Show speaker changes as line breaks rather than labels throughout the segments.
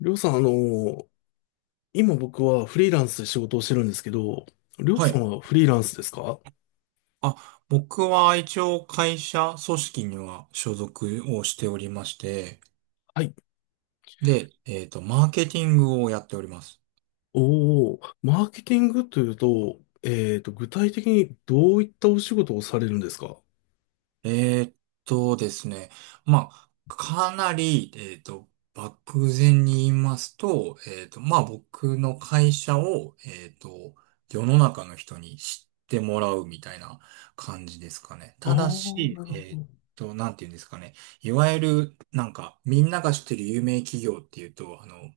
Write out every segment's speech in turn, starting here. りょうさん、今僕はフリーランスで仕事をしてるんですけど、りょう
は
さ
い。
んはフリーランスですか？
あ、僕は一応会社組織には所属をしておりまして、
はい。
で、マーケティングをやっております。
おー、マーケティングというと、具体的にどういったお仕事をされるんですか？
えーっですね、まあ、かなり、漠然に言いますと、まあ、僕の会社を、世の中の人に知ってもらうみたいな感じですかね。
ああ
ただ
ー、な
し、
るほど。
なんて言うんですかね。いわゆる、なんか、みんなが知ってる有名企業っていうと、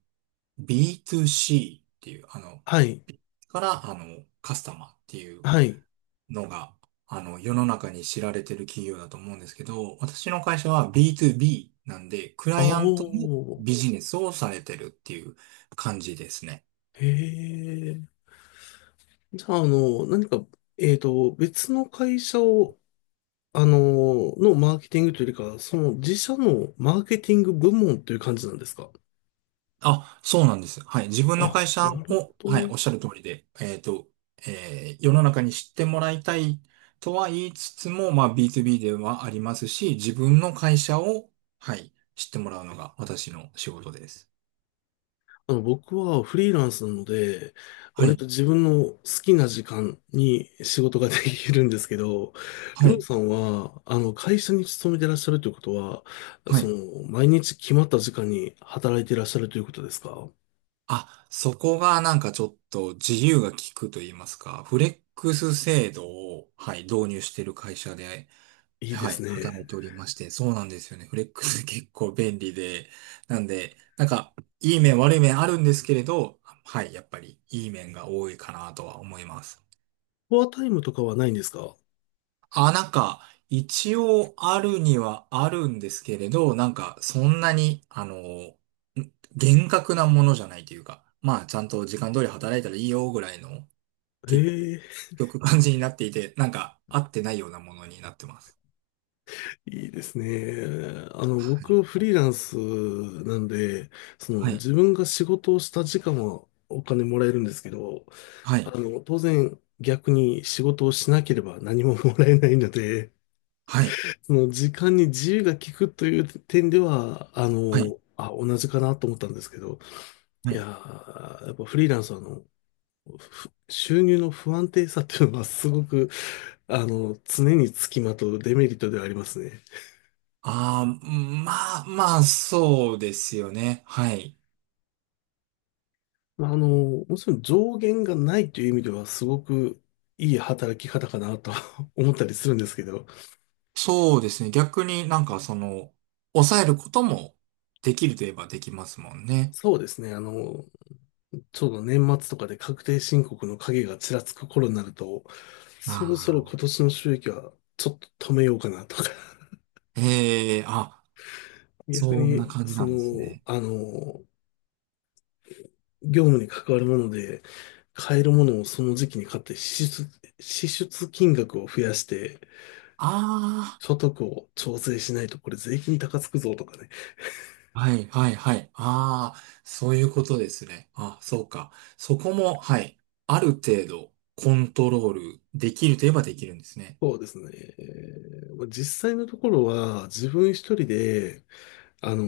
B2C っていう、
はい。
から、カスタマーっていう
はい。
のが、世の中に知られてる企業だと思うんですけど、私の会社は B2B なんで、ク
あ
ライアントの
ー、
ビジネスをされてるっていう感じですね。
へえ。じゃあ、あの、何か、別の会社を、あののマーケティングというよりかその自社のマーケティング部門という感じなんですか？
あ、そうなんです。はい。自分の
あ、
会社
なるほ
を、はい、お
ど。
っしゃる通りで、えー世の中に知ってもらいたいとは言いつつも、まあ B2B ではありますし、自分の会社を、はい、知ってもらうのが私の仕事です。
あの、僕はフリーランスなので、
は
割
い、
と自分の好きな時間に仕事が できるんですけど、り
は
ょう
い、
さんは、あの、会社に勤めてらっしゃるということは、
は
そ
い。
の、毎日決まった時間に働いてらっしゃるということですか？
あ、そこがなんかちょっと自由が利くと言いますか、フレックス制度を、はい、導入している会社で、
いいで
は
す
い、働い
ね。
ておりまして、そうなんですよね。フレックス結構便利で、なんで、なんか、いい面悪い面あるんですけれど、はい、やっぱりいい面が多いかなとは思います。
フォアタイムとかはないんですか？
あ、なんか、一応あるにはあるんですけれど、なんか、そんなに、厳格なものじゃないというか、まあ、ちゃんと時間通り働いたらいいよぐらいの、
へ
結
え、
局感じになっていて、なんか、合ってないようなものになってます。
いいですね。あの、
はい。
僕、フリーランスなんで、そ
は
の、
い。
自分が仕事をした時間はお金もらえるんですけど、
は
あ
い。
の、当然逆に仕事をしなければ何ももらえないので、
はい。
その時間に自由が利くという点では、あ
はい。
の、あ、同じかなと思ったんですけど、
は
いや
い。
ー、やっぱフリーランスはあの、ふ収入の不安定さっていうのはすごく、あの、常につきまとうデメリットではありますね。
ああ、まあ、まあ、そうですよね。はい。
まあ、あの、もちろん上限がないという意味ではすごくいい働き方かなと 思ったりするんですけど、
そうですね。逆になんか、その、抑えることもできるといえばできますもんね。
そうですね、あの、ちょうど年末とかで確定申告の影がちらつく頃になると、そろそろ
あ
今
あ。
年の収益はちょっと止めようかなとか、
へえ、あ、
逆
そんな
に、
感じ
そ
なんです
の、
ね。
あの、業務に関わるもので、買えるものをその時期に買って支出、支出金額を増やして、
あ
所得を調整しないとこれ税金高つくぞとかね。
あ、はい、はい、はい。ああ、そういうことですね。あ、そうか。そこも、はい。ある程度、コントロールできるといえばできるんですね。
そうですね。まあ実際のところは自分一人で、あの、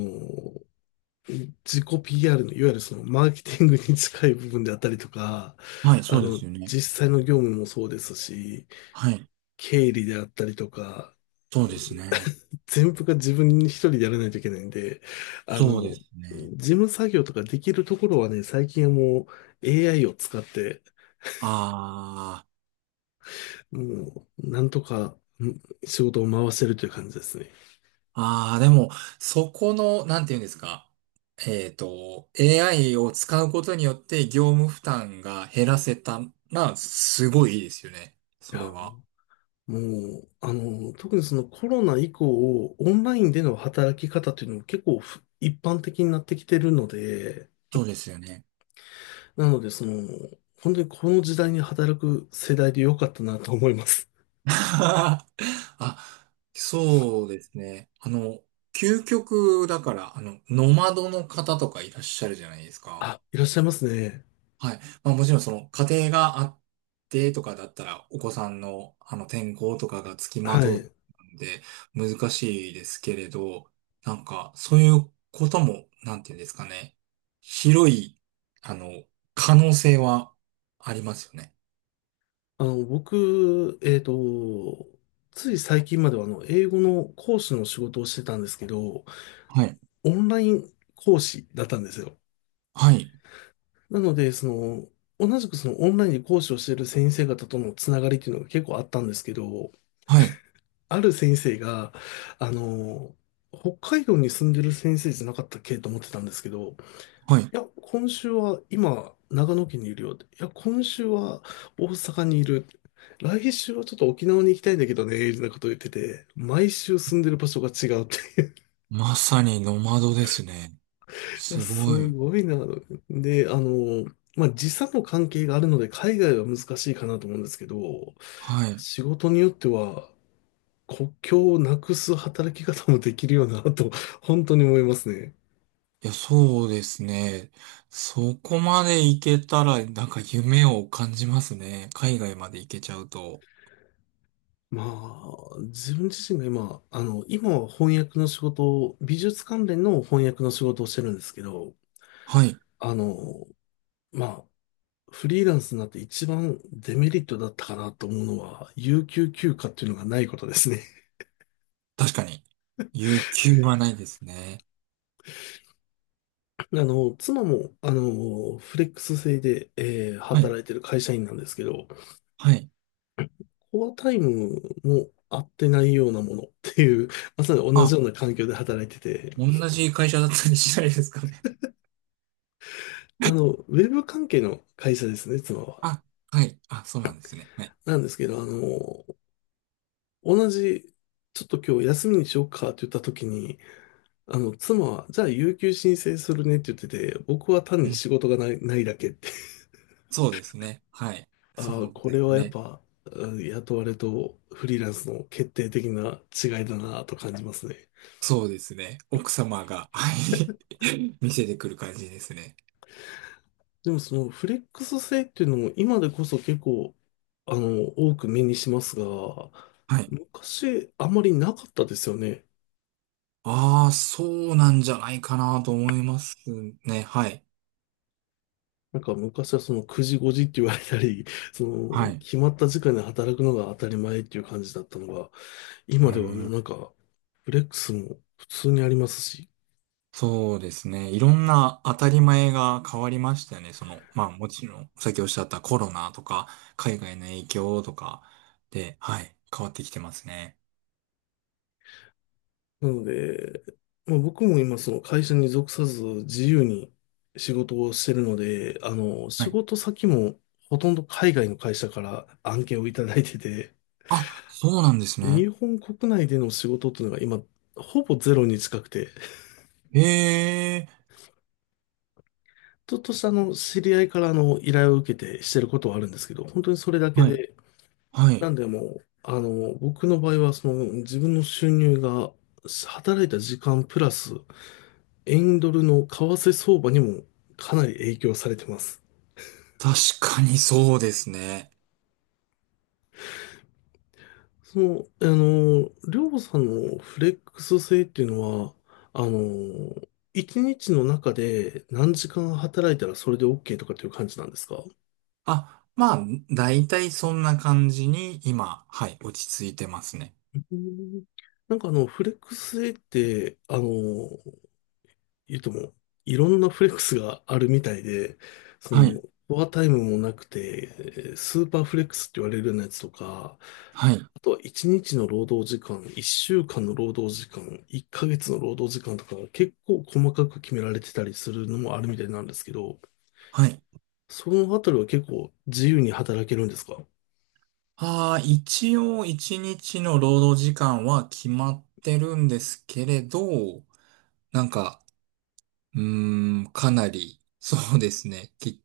自己 PR の、いわゆるそのマーケティングに近い部分であったりとか、
はい、そ
あ
うで
の、
すよね。
実際の業務もそうですし、
はい、
経理であったりとか、
そうですね。
全部が自分一人でやらないといけないんで、あ
そうで
の、
すね。
事務作業とかできるところはね、最近はもう AI を使って、
あ
もう、なんとかん仕事を回してるという感じですね。
あ、ああ、でも、そこの、なんていうんですか。AI を使うことによって業務負担が減らせたら、すごいいいですよね。
い
それ
や、
は。
もう、あの、特にそのコロナ以降、オンラインでの働き方というのも結構ふ一般的になってきてるので、
そうですよね。
なので、その、本当にこの時代に働く世代で良かったなと思います。
あ、そうですね。究極だから、ノマドの方とかいらっしゃるじゃないですか。
あ、いらっしゃいますね。
はい。まあもちろんその家庭があってとかだったら、お子さんのあの転校とかがつきま
は
とう
い。
んで難しいですけれど、なんかそういうことも、なんていうんですかね。広い、あの、可能性はありますよね。
あの、僕、つい最近まではあの、英語の講師の仕事をしてたんですけど、
はい。
オンライン講師だったんですよ。
はい。
なので、その、同じくそのオンラインで講師をしている先生方とのつながりっていうのが結構あったんですけど、
はい。
ある先生が、あの、北海道に住んでる先生じゃなかったっけと思ってたんですけど、い
はい。
や、今週は今、長野県にいるよって、いや、今週は大阪にいる。来週はちょっと沖縄に行きたいんだけどね、みたいなことを言ってて、毎週住んでる場所が違うっていう、
まさにノマドですね。す
す
ごい。
ごいな。で、あの、まあ、時差の関係があるので、海外は難しいかなと思うんですけど、
はい。
仕事によっては、国境をなくす働き方もできるよなと、本当に思いますね。
いや、そうですね。そこまで行けたら、なんか夢を感じますね。海外まで行けちゃうと。
まあ、自分自身が今、あの、今は翻訳の仕事を、美術関連の翻訳の仕事をしてるんですけど、
はい。
あの、まあ、フリーランスになって一番デメリットだったかなと思うのは、有給休暇っていうのがないことですね。
確かに。有給はないですね。
あの、妻も、あの、フレックス制で、
はい。
働いてる会社員なんですけど、
はい。
コアタイムも合ってないようなものっていう、まさに同じ
あ、
ような環境で働いてて、
同じ会社だったりしないですかね。
あの、ウェブ関係の会社ですね、妻は。
あ、はい。あ、そうなんですね。はい。
なんですけど、あの、同じ、ちょっと今日休みにしようかって言った時に、あの、妻は、じゃあ、有給申請するねって言ってて、僕は単
う
に
ん。
仕事がない、ないだけって、
そうですね。はい。
ああ、
そう
こ
で
れ
す
はやっ
ね。
ぱ、うん雇われとフリーランスの決定的な違いだなと感じますね。
そうですね。奥様が、はい。見せてくる感じですね。
でもそのフレックス性っていうのも今でこそ結構、あの、多く目にしますが、
はい
昔あまりなかったですよね。
ああ、そうなんじゃないかなと思いますね。はい。
なんか昔はその9時5時って言われたり、そ
は
の
い。
決まった時間で働くのが当たり前っていう感じだったのが、
う
今ではもう
ん。
なんかフレックスも普通にありますし、
そうですね。いろんな当たり前が変わりましたよね。その、まあもちろん、さっきおっしゃったコロナとか、海外の影響とかで、はい、変わってきてますね。
なので、まあ、僕も今その会社に属さず自由に仕事をしてるので、あの、
は
仕
い。
事先もほとんど海外の会社から案件をいただいてて、
あ、そうなんです
日
ね。
本国内での仕事っていうのが今、ほぼゼロに近くて、
ええ、
ちょっとしたあの、知り合いからあの、依頼を受けてしてることはあるんですけど、本当にそれだけ
はい。
で、
はい。
なんでもう、あの、僕の場合はその、自分の収入が働いた時間プラス、円ドルの為替相場にもかなり影響されてます。
確かにそうですね。
その、あの、りょうさんのフレックス性っていうのは、あの、一日の中で何時間働いたらそれで OK とかっていう感じなんですか？
あ、まあ、だいたいそんな感じに今、はい、落ち着いてますね。
うんなんかあの、フレックス性って、あの、言うとも、いろんなフレックスがあるみたいで、そ
は
の、
い。
フォアタイムもなくて、スーパーフレックスって言われるようなやつとか、
はい。
あとは1日の労働時間、1週間の労働時間、1ヶ月の労働時間とか、結構細かく決められてたりするのもあるみたいなんですけど、
はい。
そのあたりは結構自由に働けるんですか？
ああ、一応一日の労働時間は決まってるんですけれど、なんか、うーん、かなり、そうですね、き、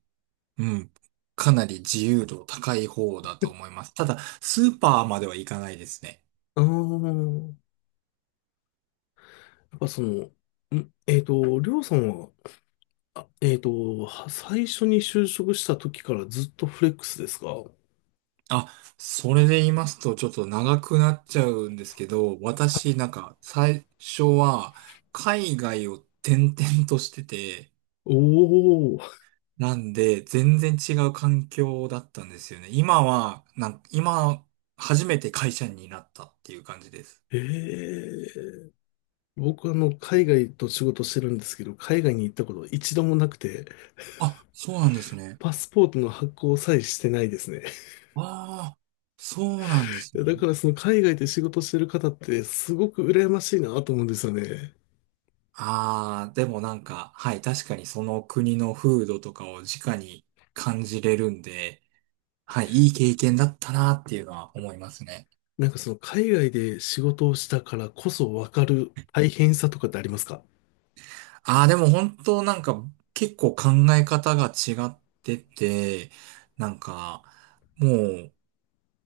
うん、かなり自由度高い方だと思います。ただ、スーパーまでは行かないですね。
ああ、やっぱその、ん、りょうさんは、あ、は最初に就職した時からずっとフレックスですか？
あ、それで言いますと、ちょっと長くなっちゃうんですけど、私、なんか、最初は、海外を転々としてて、
おー、
なんで、全然違う環境だったんですよね。今は、なん、今、初めて会社員になったっていう感じです。
ええ僕あの、海外と仕事してるんですけど、海外に行ったこと一度もなくて、
あ、そうなんですね。
パスポートの発行さえしてないですね。
ああ、そうなんですね。
だからその海外で仕事してる方ってすごく羨ましいなと思うんですよね。
ああ、でもなんか、はい、確かにその国の風土とかを直に感じれるんで、はい、いい経験だったなっていうのは思いますね。
なんかその海外で仕事をしたからこそわかる大変さとかってありますか？
ああ、でも本当なんか結構考え方が違ってて、なんかもう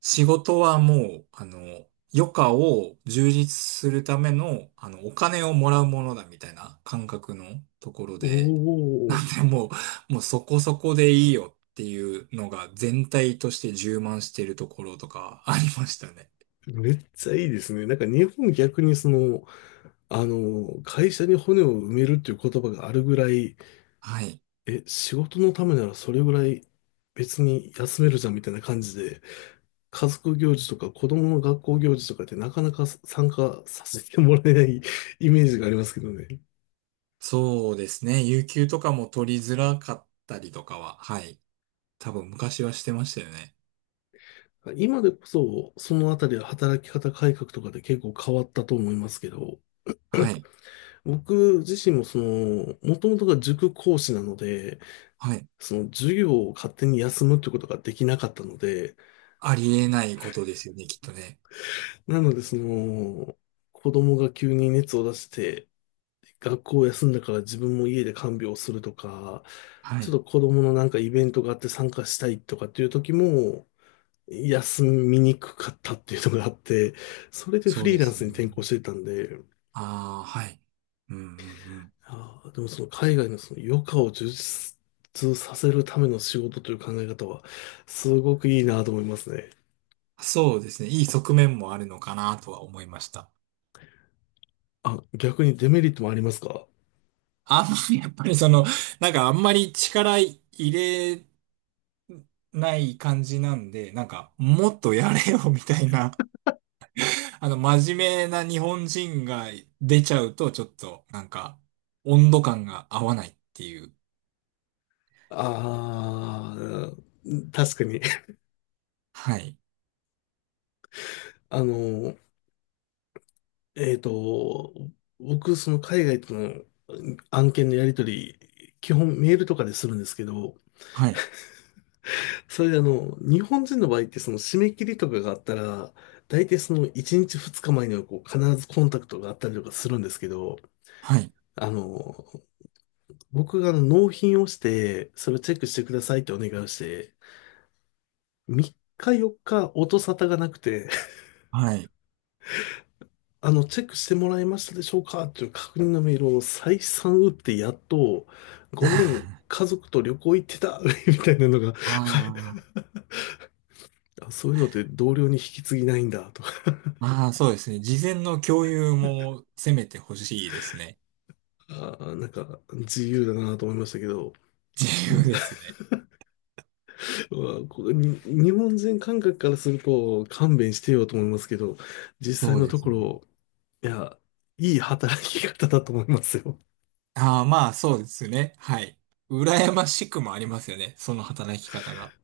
仕事はもう、余暇を充実するための、お金をもらうものだみたいな感覚のところ
お、
で、なんでもう、もうそこそこでいいよっていうのが全体として充満しているところとかありましたね。
めっちゃいいですね。なんか日本逆にその、あの、会社に骨を埋めるっていう言葉があるぐらい、
はい。
え、仕事のためならそれぐらい別に休めるじゃんみたいな感じで、家族行事とか子供の学校行事とかってなかなか参加させてもらえない イメージがありますけどね。
そうですね。有給とかも取りづらかったりとかは、はい。多分昔はしてましたよね。
今でこそ、そのあたりは働き方改革とかで結構変わったと思いますけど、
はい。
僕自身もその、もともとが塾講師なので、
はい。
その授業を勝手に休むってことができなかったので、
ありえないことですよね、きっとね。
なのでその、子供が急に熱を出して、学校を休んだから自分も家で看病をするとか、
は
ちょ
い。
っと子供のなんかイベントがあって参加したいとかっていう時も、休みにくかったっていうのがあって、それでフ
そう
リー
で
ラン
す
ス
よ
に転向し
ね。
ていたんで、
ああ、はい。うんうんうん。
あーでもその海外のその余暇を充実させるための仕事という考え方は、すごくいいなと思いますね。
そうですね。いい側面もあるのかなとは思いました。
あ、逆にデメリットもありますか？
あんまり、やっぱりその、なんかあんまり力入れない感じなんで、なんかもっとやれよみたいな、真面目な日本人が出ちゃうと、ちょっと、なんか、温度感が合わないっていう。
ああー、確かに。
はい。
あの、えっと、僕、その海外との案件のやり取り、基本メールとかでするんですけど、
はい。
それであの、日本人の場合ってその締め切りとかがあったら、大体その1日2日前にはこう必ずコンタクトがあったりとかするんですけど、
はい。
あの、僕があの納品をして、それをチェックしてくださいってお願いをして、3日4日音沙汰がなくて、
はい。
あの、チェックしてもらえましたでしょうかという確認のメールを再三打ってやっと、ごめん、
あ
家族と旅行行ってた みたいなのが、あ、そういうのって同僚に引き継ぎないんだとか、
あ、ああ、そうですね。事前の共有もせめてほしいですね。
あーなんか自由だなと思いましたけど、
自
ま
由
あ、
ですね。
まあこれに日本人感覚からすると勘弁してよと思いますけど、実際
そう
の
で
と
す
こ
ね。
ろ、いや、いい働き方だと思いますよ。
ああ、まあ、そうですね。はい。羨ましくもありますよね。その働き方が。